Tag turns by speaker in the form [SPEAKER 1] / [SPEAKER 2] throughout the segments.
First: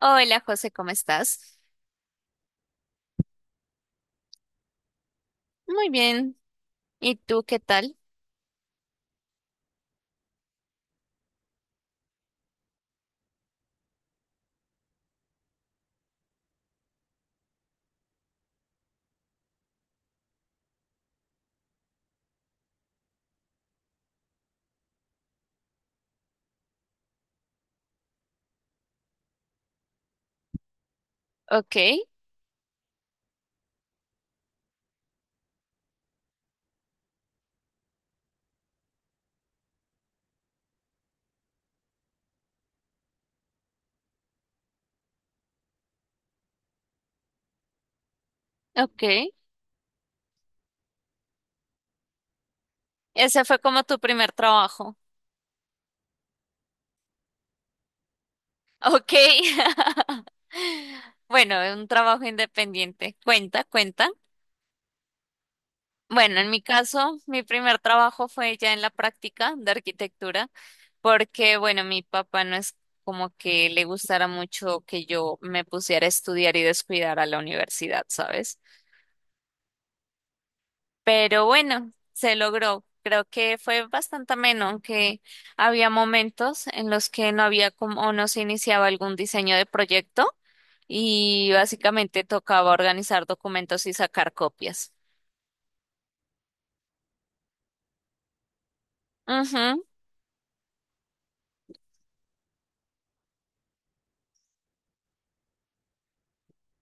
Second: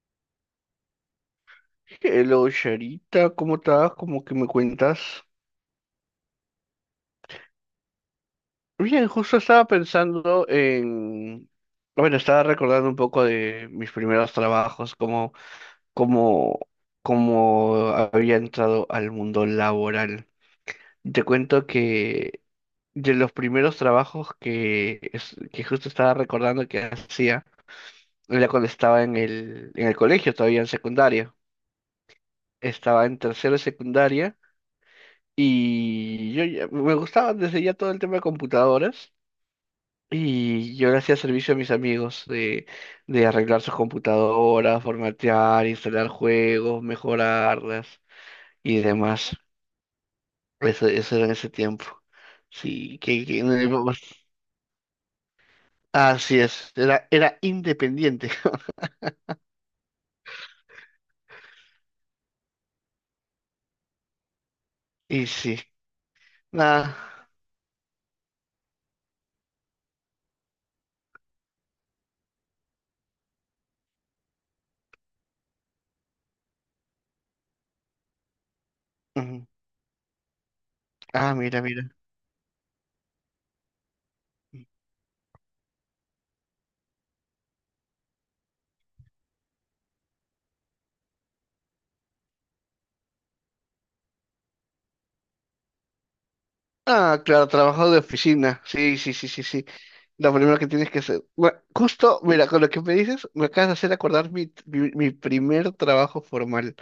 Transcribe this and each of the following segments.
[SPEAKER 1] Hola José, ¿cómo estás?
[SPEAKER 2] Hello, Charita, ¿cómo estás? ¿Cómo que me cuentas?
[SPEAKER 1] Muy bien. ¿Y tú qué tal?
[SPEAKER 2] Bien, justo estaba pensando en... Bueno, estaba recordando un poco de mis primeros trabajos, cómo, cómo había entrado al mundo laboral. Te cuento que de los primeros trabajos que, que justo estaba recordando que hacía, era cuando estaba en el colegio, todavía en secundaria.
[SPEAKER 1] Ok,
[SPEAKER 2] Estaba en tercero de secundaria. Me gustaba desde ya todo el tema de computadoras. Y yo le hacía servicio a mis amigos de arreglar sus computadoras, formatear, instalar juegos, mejorarlas y
[SPEAKER 1] ok.
[SPEAKER 2] demás. Eso era en ese tiempo. Sí, que
[SPEAKER 1] Ese
[SPEAKER 2] no
[SPEAKER 1] fue
[SPEAKER 2] le
[SPEAKER 1] como tu
[SPEAKER 2] vamos-
[SPEAKER 1] primer trabajo.
[SPEAKER 2] así es, era independiente.
[SPEAKER 1] Ok. Bueno, un trabajo independiente. Cuenta, cuenta.
[SPEAKER 2] Y sí,
[SPEAKER 1] Bueno, en mi
[SPEAKER 2] nada.
[SPEAKER 1] caso, mi primer trabajo fue ya en la práctica de arquitectura, porque bueno, mi papá no es como que le gustara mucho que yo me pusiera a estudiar y descuidar a la universidad, ¿sabes?
[SPEAKER 2] Ujú. Ah,
[SPEAKER 1] Pero
[SPEAKER 2] mira, mira.
[SPEAKER 1] bueno, se logró. Creo que fue bastante ameno, aunque había momentos en los que no había como o no se iniciaba algún diseño de proyecto y básicamente tocaba organizar documentos y sacar copias.
[SPEAKER 2] Ah, claro, trabajo de oficina. Sí, sí, sí, sí, sí.
[SPEAKER 1] Ujú,
[SPEAKER 2] Lo primero que tienes que hacer. Bueno, justo, mira, con lo que me dices, me acabas de hacer acordar mi primer trabajo formal.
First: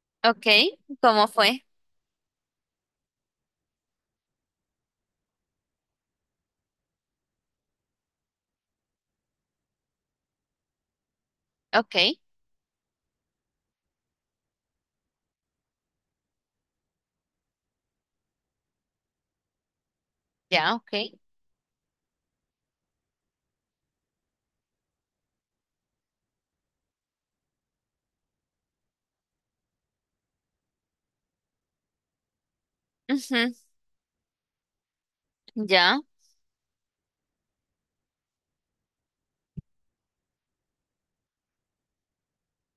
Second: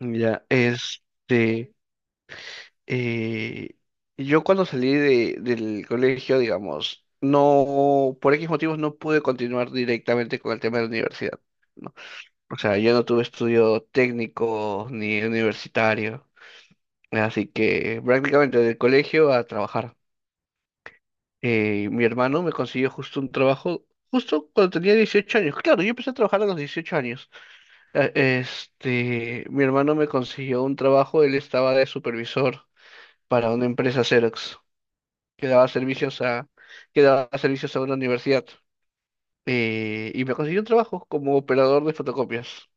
[SPEAKER 2] Ya,
[SPEAKER 1] ok, ¿cómo fue?
[SPEAKER 2] eh, yo cuando salí del colegio, digamos, no, por X motivos no pude continuar directamente con el tema de la universidad, ¿no?
[SPEAKER 1] Ok,
[SPEAKER 2] O sea, yo no tuve estudio técnico ni universitario, así que prácticamente del colegio a trabajar.
[SPEAKER 1] ya, ok.
[SPEAKER 2] Mi hermano me consiguió justo un trabajo, justo cuando tenía 18 años. Claro, yo empecé a trabajar a los 18 años. Eh, Mi hermano me consiguió un trabajo, él estaba de supervisor para
[SPEAKER 1] Ujú,
[SPEAKER 2] una empresa Xerox, que daba
[SPEAKER 1] ya,
[SPEAKER 2] servicios a, que daba servicios a una universidad. Y me consiguió un trabajo como operador de fotocopias.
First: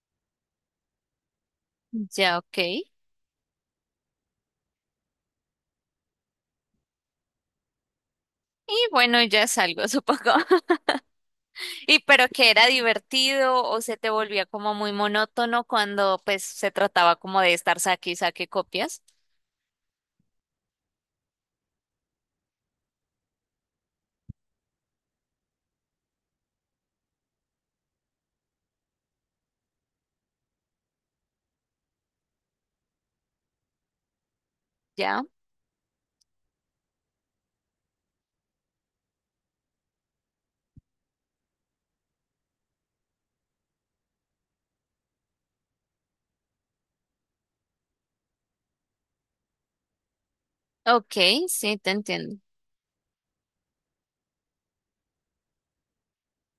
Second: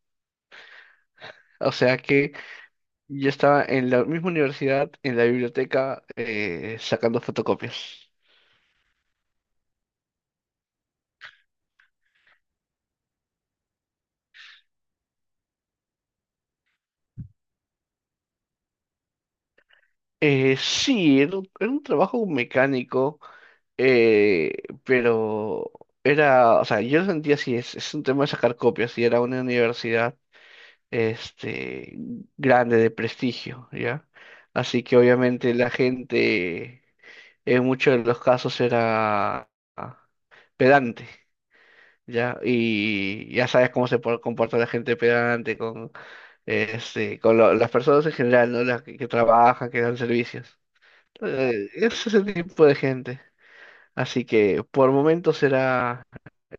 [SPEAKER 2] O sea que
[SPEAKER 1] ya, ok. Y
[SPEAKER 2] yo estaba en la misma universidad, en la biblioteca, sacando fotocopias.
[SPEAKER 1] bueno, ya es algo, supongo. Y pero que era divertido o se te volvía como muy monótono cuando pues se trataba como de estar saque y saque copias.
[SPEAKER 2] Sí, era era un trabajo mecánico. Eh, pero era, o sea, yo lo sentía así, es un tema de sacar copias y era una universidad este, grande, de prestigio, ¿ya? Así que
[SPEAKER 1] Ya,
[SPEAKER 2] obviamente la gente en muchos de los casos era ah, pedante, ¿ya? Y ya sabes cómo comporta la gente pedante con, con las personas en general, ¿no? Las que trabajan, que dan servicios.
[SPEAKER 1] ok, sí, te
[SPEAKER 2] Es ese
[SPEAKER 1] entiendo.
[SPEAKER 2] tipo de gente. Así que por momentos era...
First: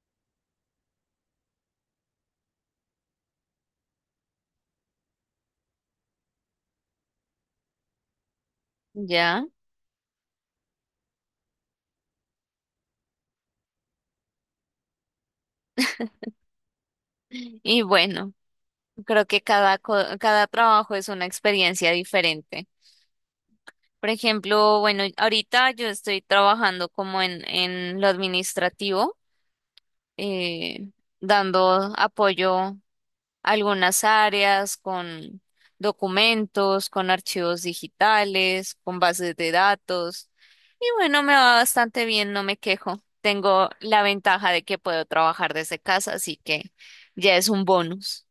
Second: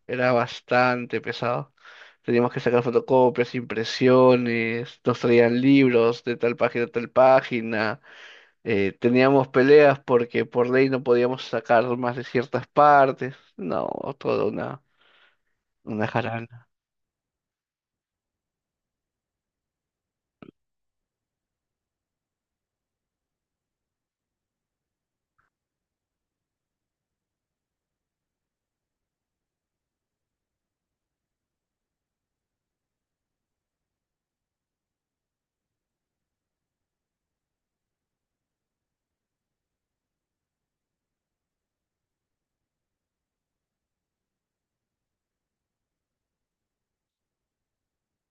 [SPEAKER 2] Era bastante pesado. Teníamos que sacar fotocopias, impresiones, nos traían libros de tal página a tal página.
[SPEAKER 1] Ya.
[SPEAKER 2] Teníamos peleas porque por ley no podíamos sacar más de ciertas partes. No, toda una jarana.
[SPEAKER 1] Y bueno, creo que cada trabajo es una experiencia diferente. Por ejemplo, bueno, ahorita yo estoy trabajando como en lo administrativo, eh, dando apoyo. Algunas áreas con documentos, con archivos digitales, con bases de datos. Y bueno, me va bastante bien, no me quejo. Tengo la ventaja de que puedo trabajar desde casa, así que ya es un bonus.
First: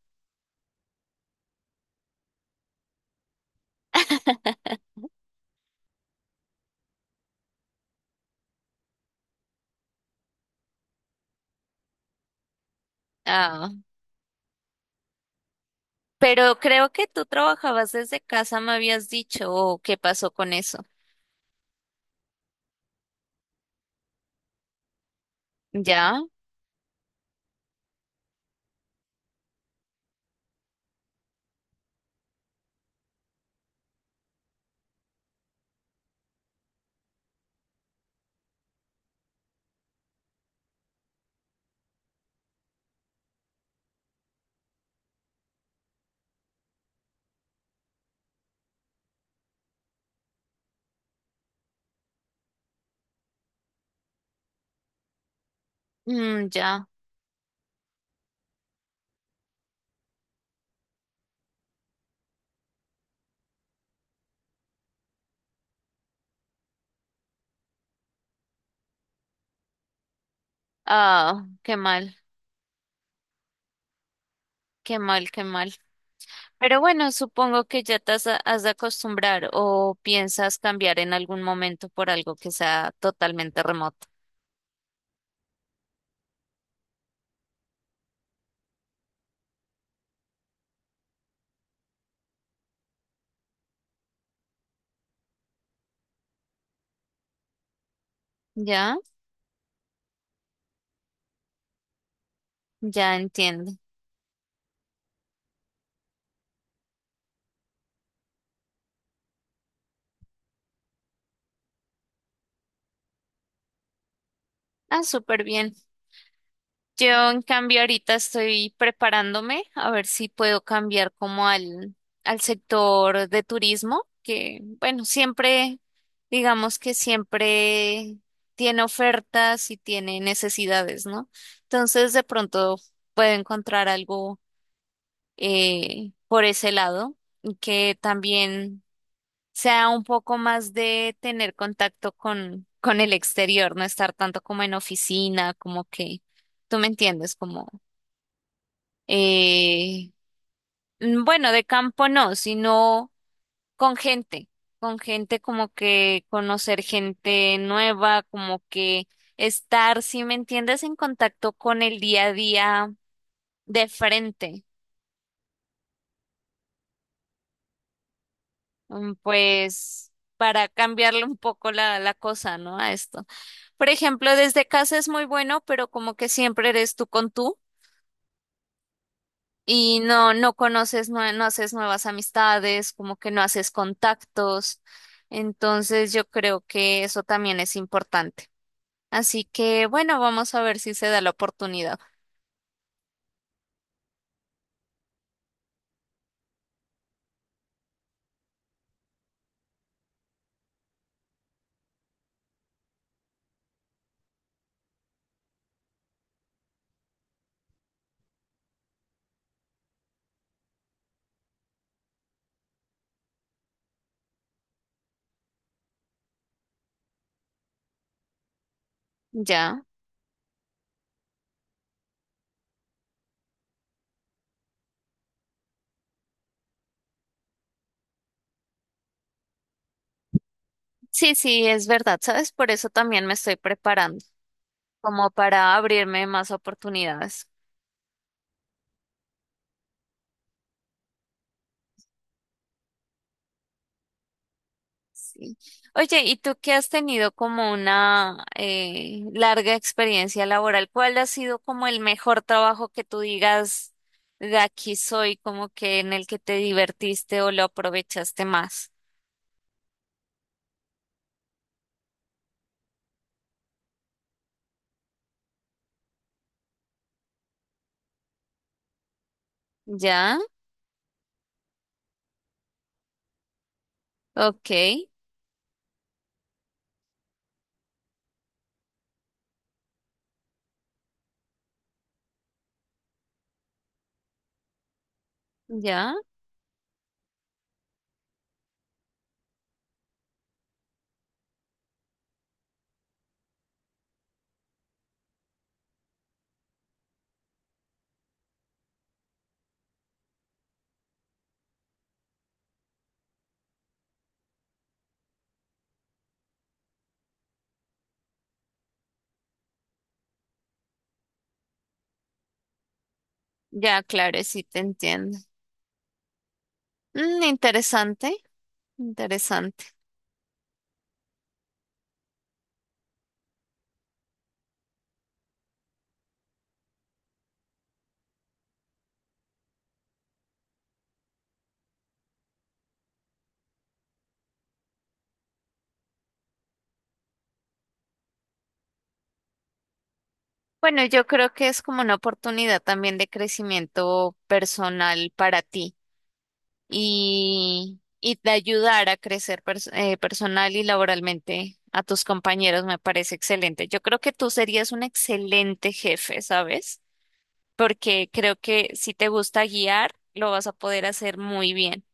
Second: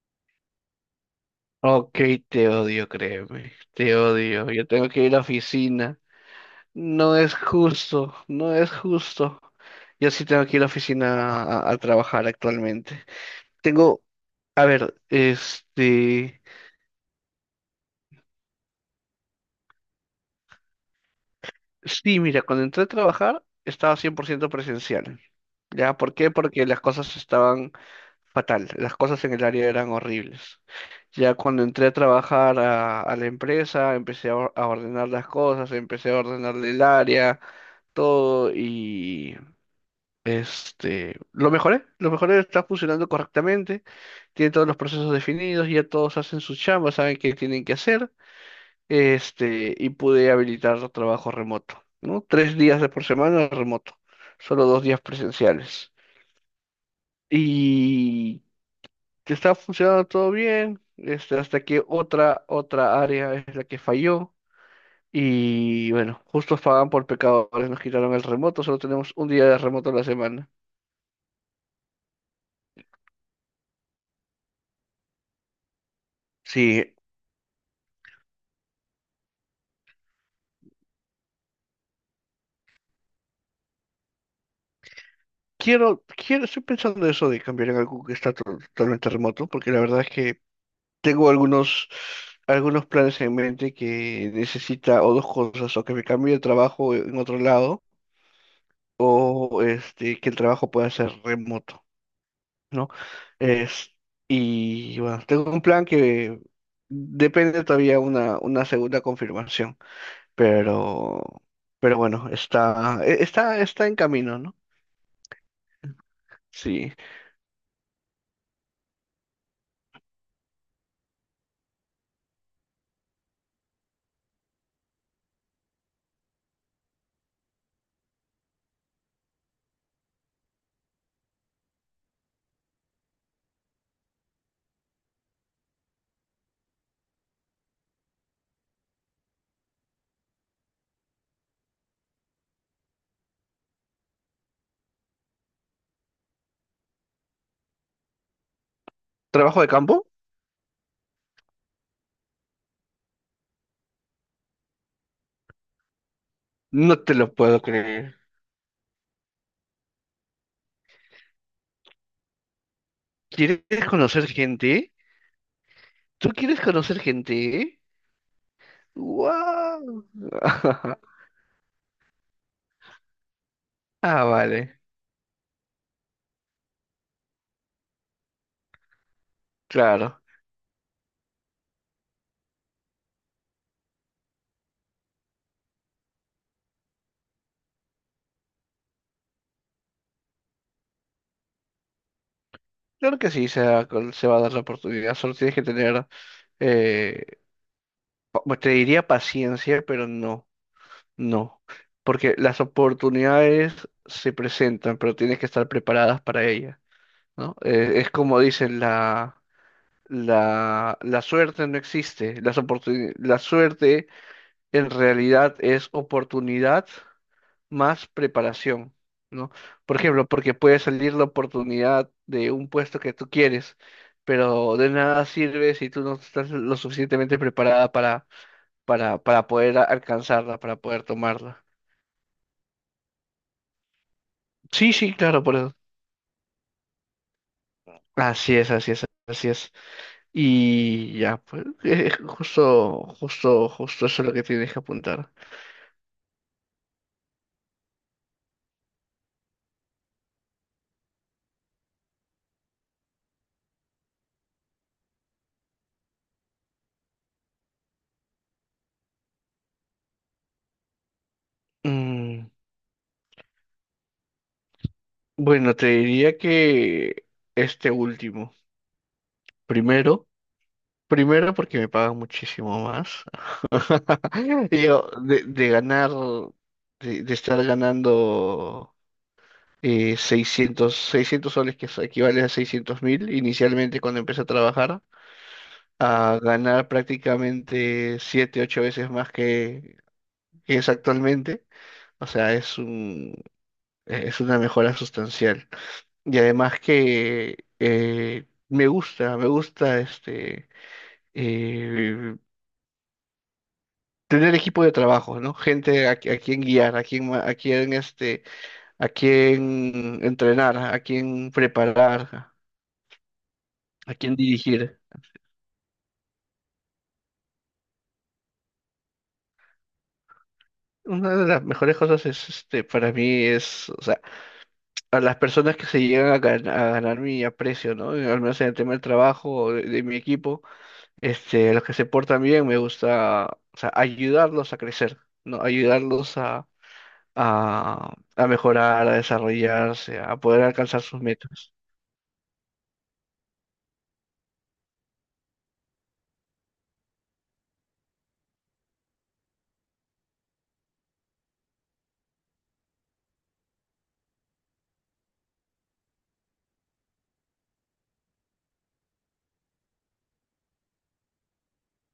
[SPEAKER 2] Ok, te odio, créeme. Te odio. Yo tengo que ir a la oficina. No es justo, no es justo. Yo sí tengo que ir a la oficina a trabajar actualmente.
[SPEAKER 1] Ah,
[SPEAKER 2] Tengo, a ver, este.
[SPEAKER 1] pero creo que tú trabajabas desde casa, me habías dicho, o qué pasó con eso.
[SPEAKER 2] Sí, mira, cuando entré a trabajar estaba 100% presencial. ¿Ya? ¿Por
[SPEAKER 1] ¿Ya?
[SPEAKER 2] qué? Porque las cosas estaban fatal, las cosas en el área eran horribles. Ya cuando entré a trabajar a la empresa, empecé a ordenar las cosas, empecé a ordenar el área, todo. Y lo mejoré, está funcionando correctamente, tiene todos los procesos definidos, ya todos hacen su chamba, saben qué tienen que hacer. Y pude habilitar trabajo remoto, ¿no? Tres días de por semana remoto, solo dos días presenciales.
[SPEAKER 1] Mm, ya.
[SPEAKER 2] Y que estaba funcionando todo bien, hasta que otra área es la que falló. Y bueno, justos pagan por pecadores, nos quitaron el remoto, solo tenemos un día de remoto a la semana.
[SPEAKER 1] Ah, qué mal, qué mal, qué mal. Pero
[SPEAKER 2] Sí,
[SPEAKER 1] bueno, supongo que ya te has de acostumbrar o piensas cambiar en algún momento por algo que sea totalmente remoto.
[SPEAKER 2] quiero, estoy pensando eso de cambiar en algo que totalmente remoto, porque la verdad es que tengo algunos planes en mente que necesita o dos cosas, o que me cambie de trabajo en otro lado,
[SPEAKER 1] ¿Ya?
[SPEAKER 2] o que el trabajo pueda ser remoto, ¿no?
[SPEAKER 1] Ya entiendo.
[SPEAKER 2] Es, y bueno, tengo un plan que depende todavía una segunda confirmación, pero, pero bueno, está, está, está en camino, ¿no?
[SPEAKER 1] Ah, súper bien.
[SPEAKER 2] Sí.
[SPEAKER 1] Yo, en cambio, ahorita estoy preparándome a ver si puedo cambiar como al sector de turismo, que bueno, siempre, digamos que siempre tiene ofertas y tiene necesidades, ¿no? Entonces, de pronto puedo encontrar algo por ese lado, y que también sea un poco más de tener contacto con el exterior, no estar tanto como en oficina, como que, tú me entiendes, como,
[SPEAKER 2] ¿Trabajo de campo?
[SPEAKER 1] eh, mm, bueno, de campo no, sino con gente, con gente como que conocer
[SPEAKER 2] No te lo
[SPEAKER 1] gente
[SPEAKER 2] puedo creer.
[SPEAKER 1] nueva, como que estar, si me entiendes, en contacto con el día a día
[SPEAKER 2] ¿Quieres
[SPEAKER 1] de
[SPEAKER 2] conocer
[SPEAKER 1] frente.
[SPEAKER 2] gente? ¿Tú quieres conocer gente?
[SPEAKER 1] Mm,
[SPEAKER 2] ¡Wow!
[SPEAKER 1] pues para cambiarle un poco la cosa, ¿no? A esto. Por
[SPEAKER 2] Ah,
[SPEAKER 1] ejemplo, desde
[SPEAKER 2] vale,
[SPEAKER 1] casa es muy bueno, pero como que siempre eres tú con tú y
[SPEAKER 2] claro.
[SPEAKER 1] no, no conoces, nue- no, haces nuevas amistades, como que no haces contactos. Entonces yo creo que eso también es importante. Así que bueno, vamos a ver si se da la oportunidad.
[SPEAKER 2] Claro que sí, se va, se va a dar la oportunidad. Solo tienes que tener, eh, pues te diría paciencia, pero no, no. Porque las oportunidades se presentan, pero tienes que estar preparadas para ellas, ¿no? Es como dicen, la suerte no existe. La suerte en realidad es oportunidad más preparación, ¿no?
[SPEAKER 1] Ya.
[SPEAKER 2] Por ejemplo, porque puede salir la oportunidad de un puesto que tú quieres, pero de nada sirve si tú no estás lo suficientemente preparada para poder alcanzarla, para poder
[SPEAKER 1] Sí,
[SPEAKER 2] tomarla.
[SPEAKER 1] sí, es verdad, ¿sabes? Por eso también me estoy preparando,
[SPEAKER 2] Sí, sí,
[SPEAKER 1] como
[SPEAKER 2] claro, por
[SPEAKER 1] para
[SPEAKER 2] eso.
[SPEAKER 1] abrirme más oportunidades.
[SPEAKER 2] Así es, así es, así es. Y ya, pues, justo, justo, justo eso es lo que tienes que apuntar.
[SPEAKER 1] Sí. Oye, ¿y tú que has tenido como una larga experiencia laboral? ¿Cuál ha sido como el mejor trabajo que tú digas de aquí soy, como que en el que te divertiste o lo aprovechaste más?
[SPEAKER 2] Mm, bueno, te diría que este último, primero.
[SPEAKER 1] Ya,
[SPEAKER 2] Primero porque me pagan muchísimo más.
[SPEAKER 1] ok,
[SPEAKER 2] Digo, de ganar, de estar ganando 600 600 soles, que eso equivale a 600,000 inicialmente cuando empecé a trabajar,
[SPEAKER 1] ya,
[SPEAKER 2] a ganar prácticamente 7 8 veces más que es actualmente. O sea, es un, es una mejora sustancial. Y además que me gusta eh, tener equipo de trabajo, ¿no? Gente a quien guiar, a quien, a quien, a quien entrenar, a quien preparar,
[SPEAKER 1] ya,
[SPEAKER 2] a quien
[SPEAKER 1] claro, sí te
[SPEAKER 2] dirigir.
[SPEAKER 1] entiendo. Mm, interesante, interesante.
[SPEAKER 2] Una de las mejores cosas es, para mí es, o sea, a las personas que se llegan a ganar mi aprecio, ¿no? Al menos en el tema del trabajo o de mi equipo, los que se portan bien, me gusta, o sea, ayudarlos a crecer, ¿no? Ayudarlos a mejorar, a desarrollarse, a poder alcanzar
[SPEAKER 1] Bueno,
[SPEAKER 2] sus
[SPEAKER 1] yo creo que
[SPEAKER 2] metas.
[SPEAKER 1] es como una oportunidad también de crecimiento personal para ti. Y, y te ayudar a crecer personal y laboralmente a tus compañeros me parece excelente. Yo creo que tú serías un excelente jefe, ¿sabes? Porque creo que si te gusta guiar, lo vas a poder hacer muy bien.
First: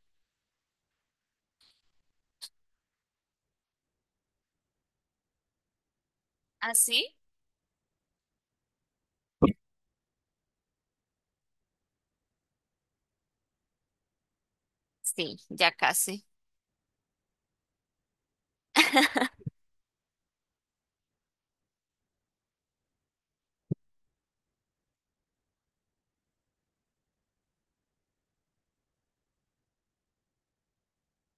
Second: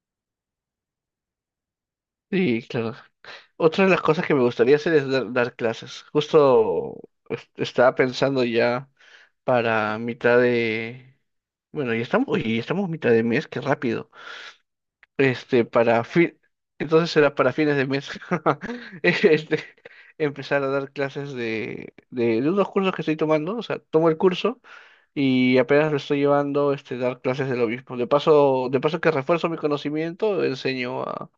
[SPEAKER 2] Sí, claro. Otra de las cosas que me gustaría hacer es dar clases.
[SPEAKER 1] ¿Ah,
[SPEAKER 2] Justo
[SPEAKER 1] sí?
[SPEAKER 2] estaba pensando ya para mitad de... Bueno, ya estamos, oye, ya estamos mitad de mes, qué rápido.
[SPEAKER 1] Sí, ya
[SPEAKER 2] Para
[SPEAKER 1] casi.
[SPEAKER 2] fin... Entonces será para fines de mes. Este, Empezar a dar clases de unos cursos que estoy tomando. O sea, tomo el curso y apenas lo estoy llevando, dar clases de lo mismo. De paso que refuerzo mi conocimiento, enseño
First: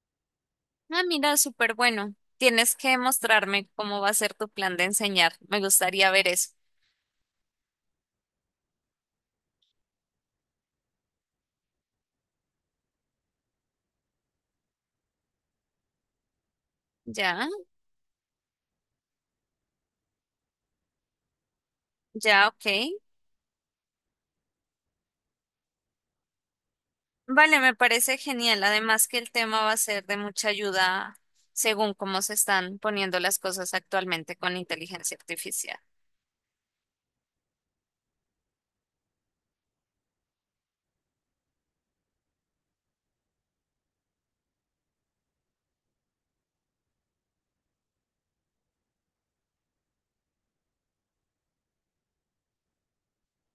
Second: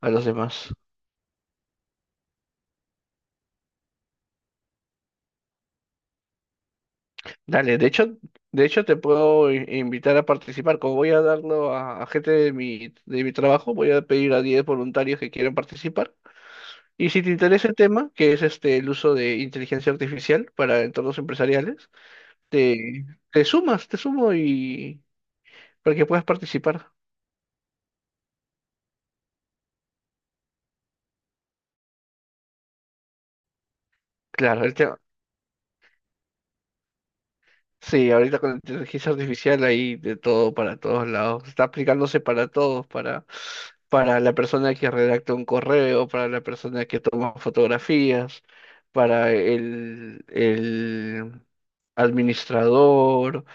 [SPEAKER 2] a los demás.
[SPEAKER 1] Ah, mira, súper bueno. Tienes que mostrarme cómo va a ser tu plan de enseñar. Me gustaría ver eso.
[SPEAKER 2] Dale, de hecho te puedo invitar a participar. Como voy a darlo a gente de de mi trabajo, voy a pedir a 10 voluntarios que quieran participar. Y si te
[SPEAKER 1] Ya,
[SPEAKER 2] interesa el tema, que es este el uso de inteligencia artificial para entornos empresariales,
[SPEAKER 1] ya, ok.
[SPEAKER 2] te, te sumas, te sumo y para que puedas participar.
[SPEAKER 1] Vale, me parece genial. Además que el tema va a ser de mucha ayuda según cómo se están poniendo las cosas actualmente con
[SPEAKER 2] Claro,
[SPEAKER 1] inteligencia artificial.
[SPEAKER 2] sí, ahorita con la inteligencia artificial hay de todo para todos lados. Está aplicándose para todos, para la persona que redacta un correo, para la persona que toma fotografías, para el administrador,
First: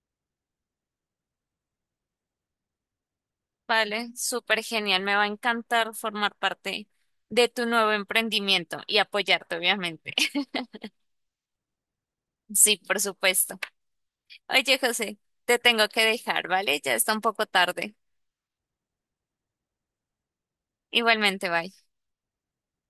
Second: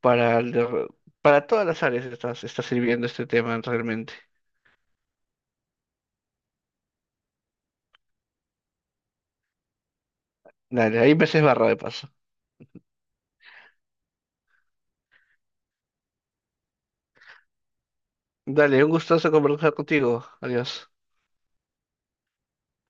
[SPEAKER 2] para, para todas las áreas está, está sirviendo este tema
[SPEAKER 1] Vale,
[SPEAKER 2] realmente.
[SPEAKER 1] súper genial. Me va a encantar formar parte de tu nuevo emprendimiento y apoyarte, obviamente.
[SPEAKER 2] Dale, ahí me barra de paso.
[SPEAKER 1] Sí, por supuesto. Oye, José, te tengo que dejar, ¿vale? Ya está un poco tarde.
[SPEAKER 2] Dale, un gustazo conversar contigo. Adiós.
[SPEAKER 1] Igualmente, bye.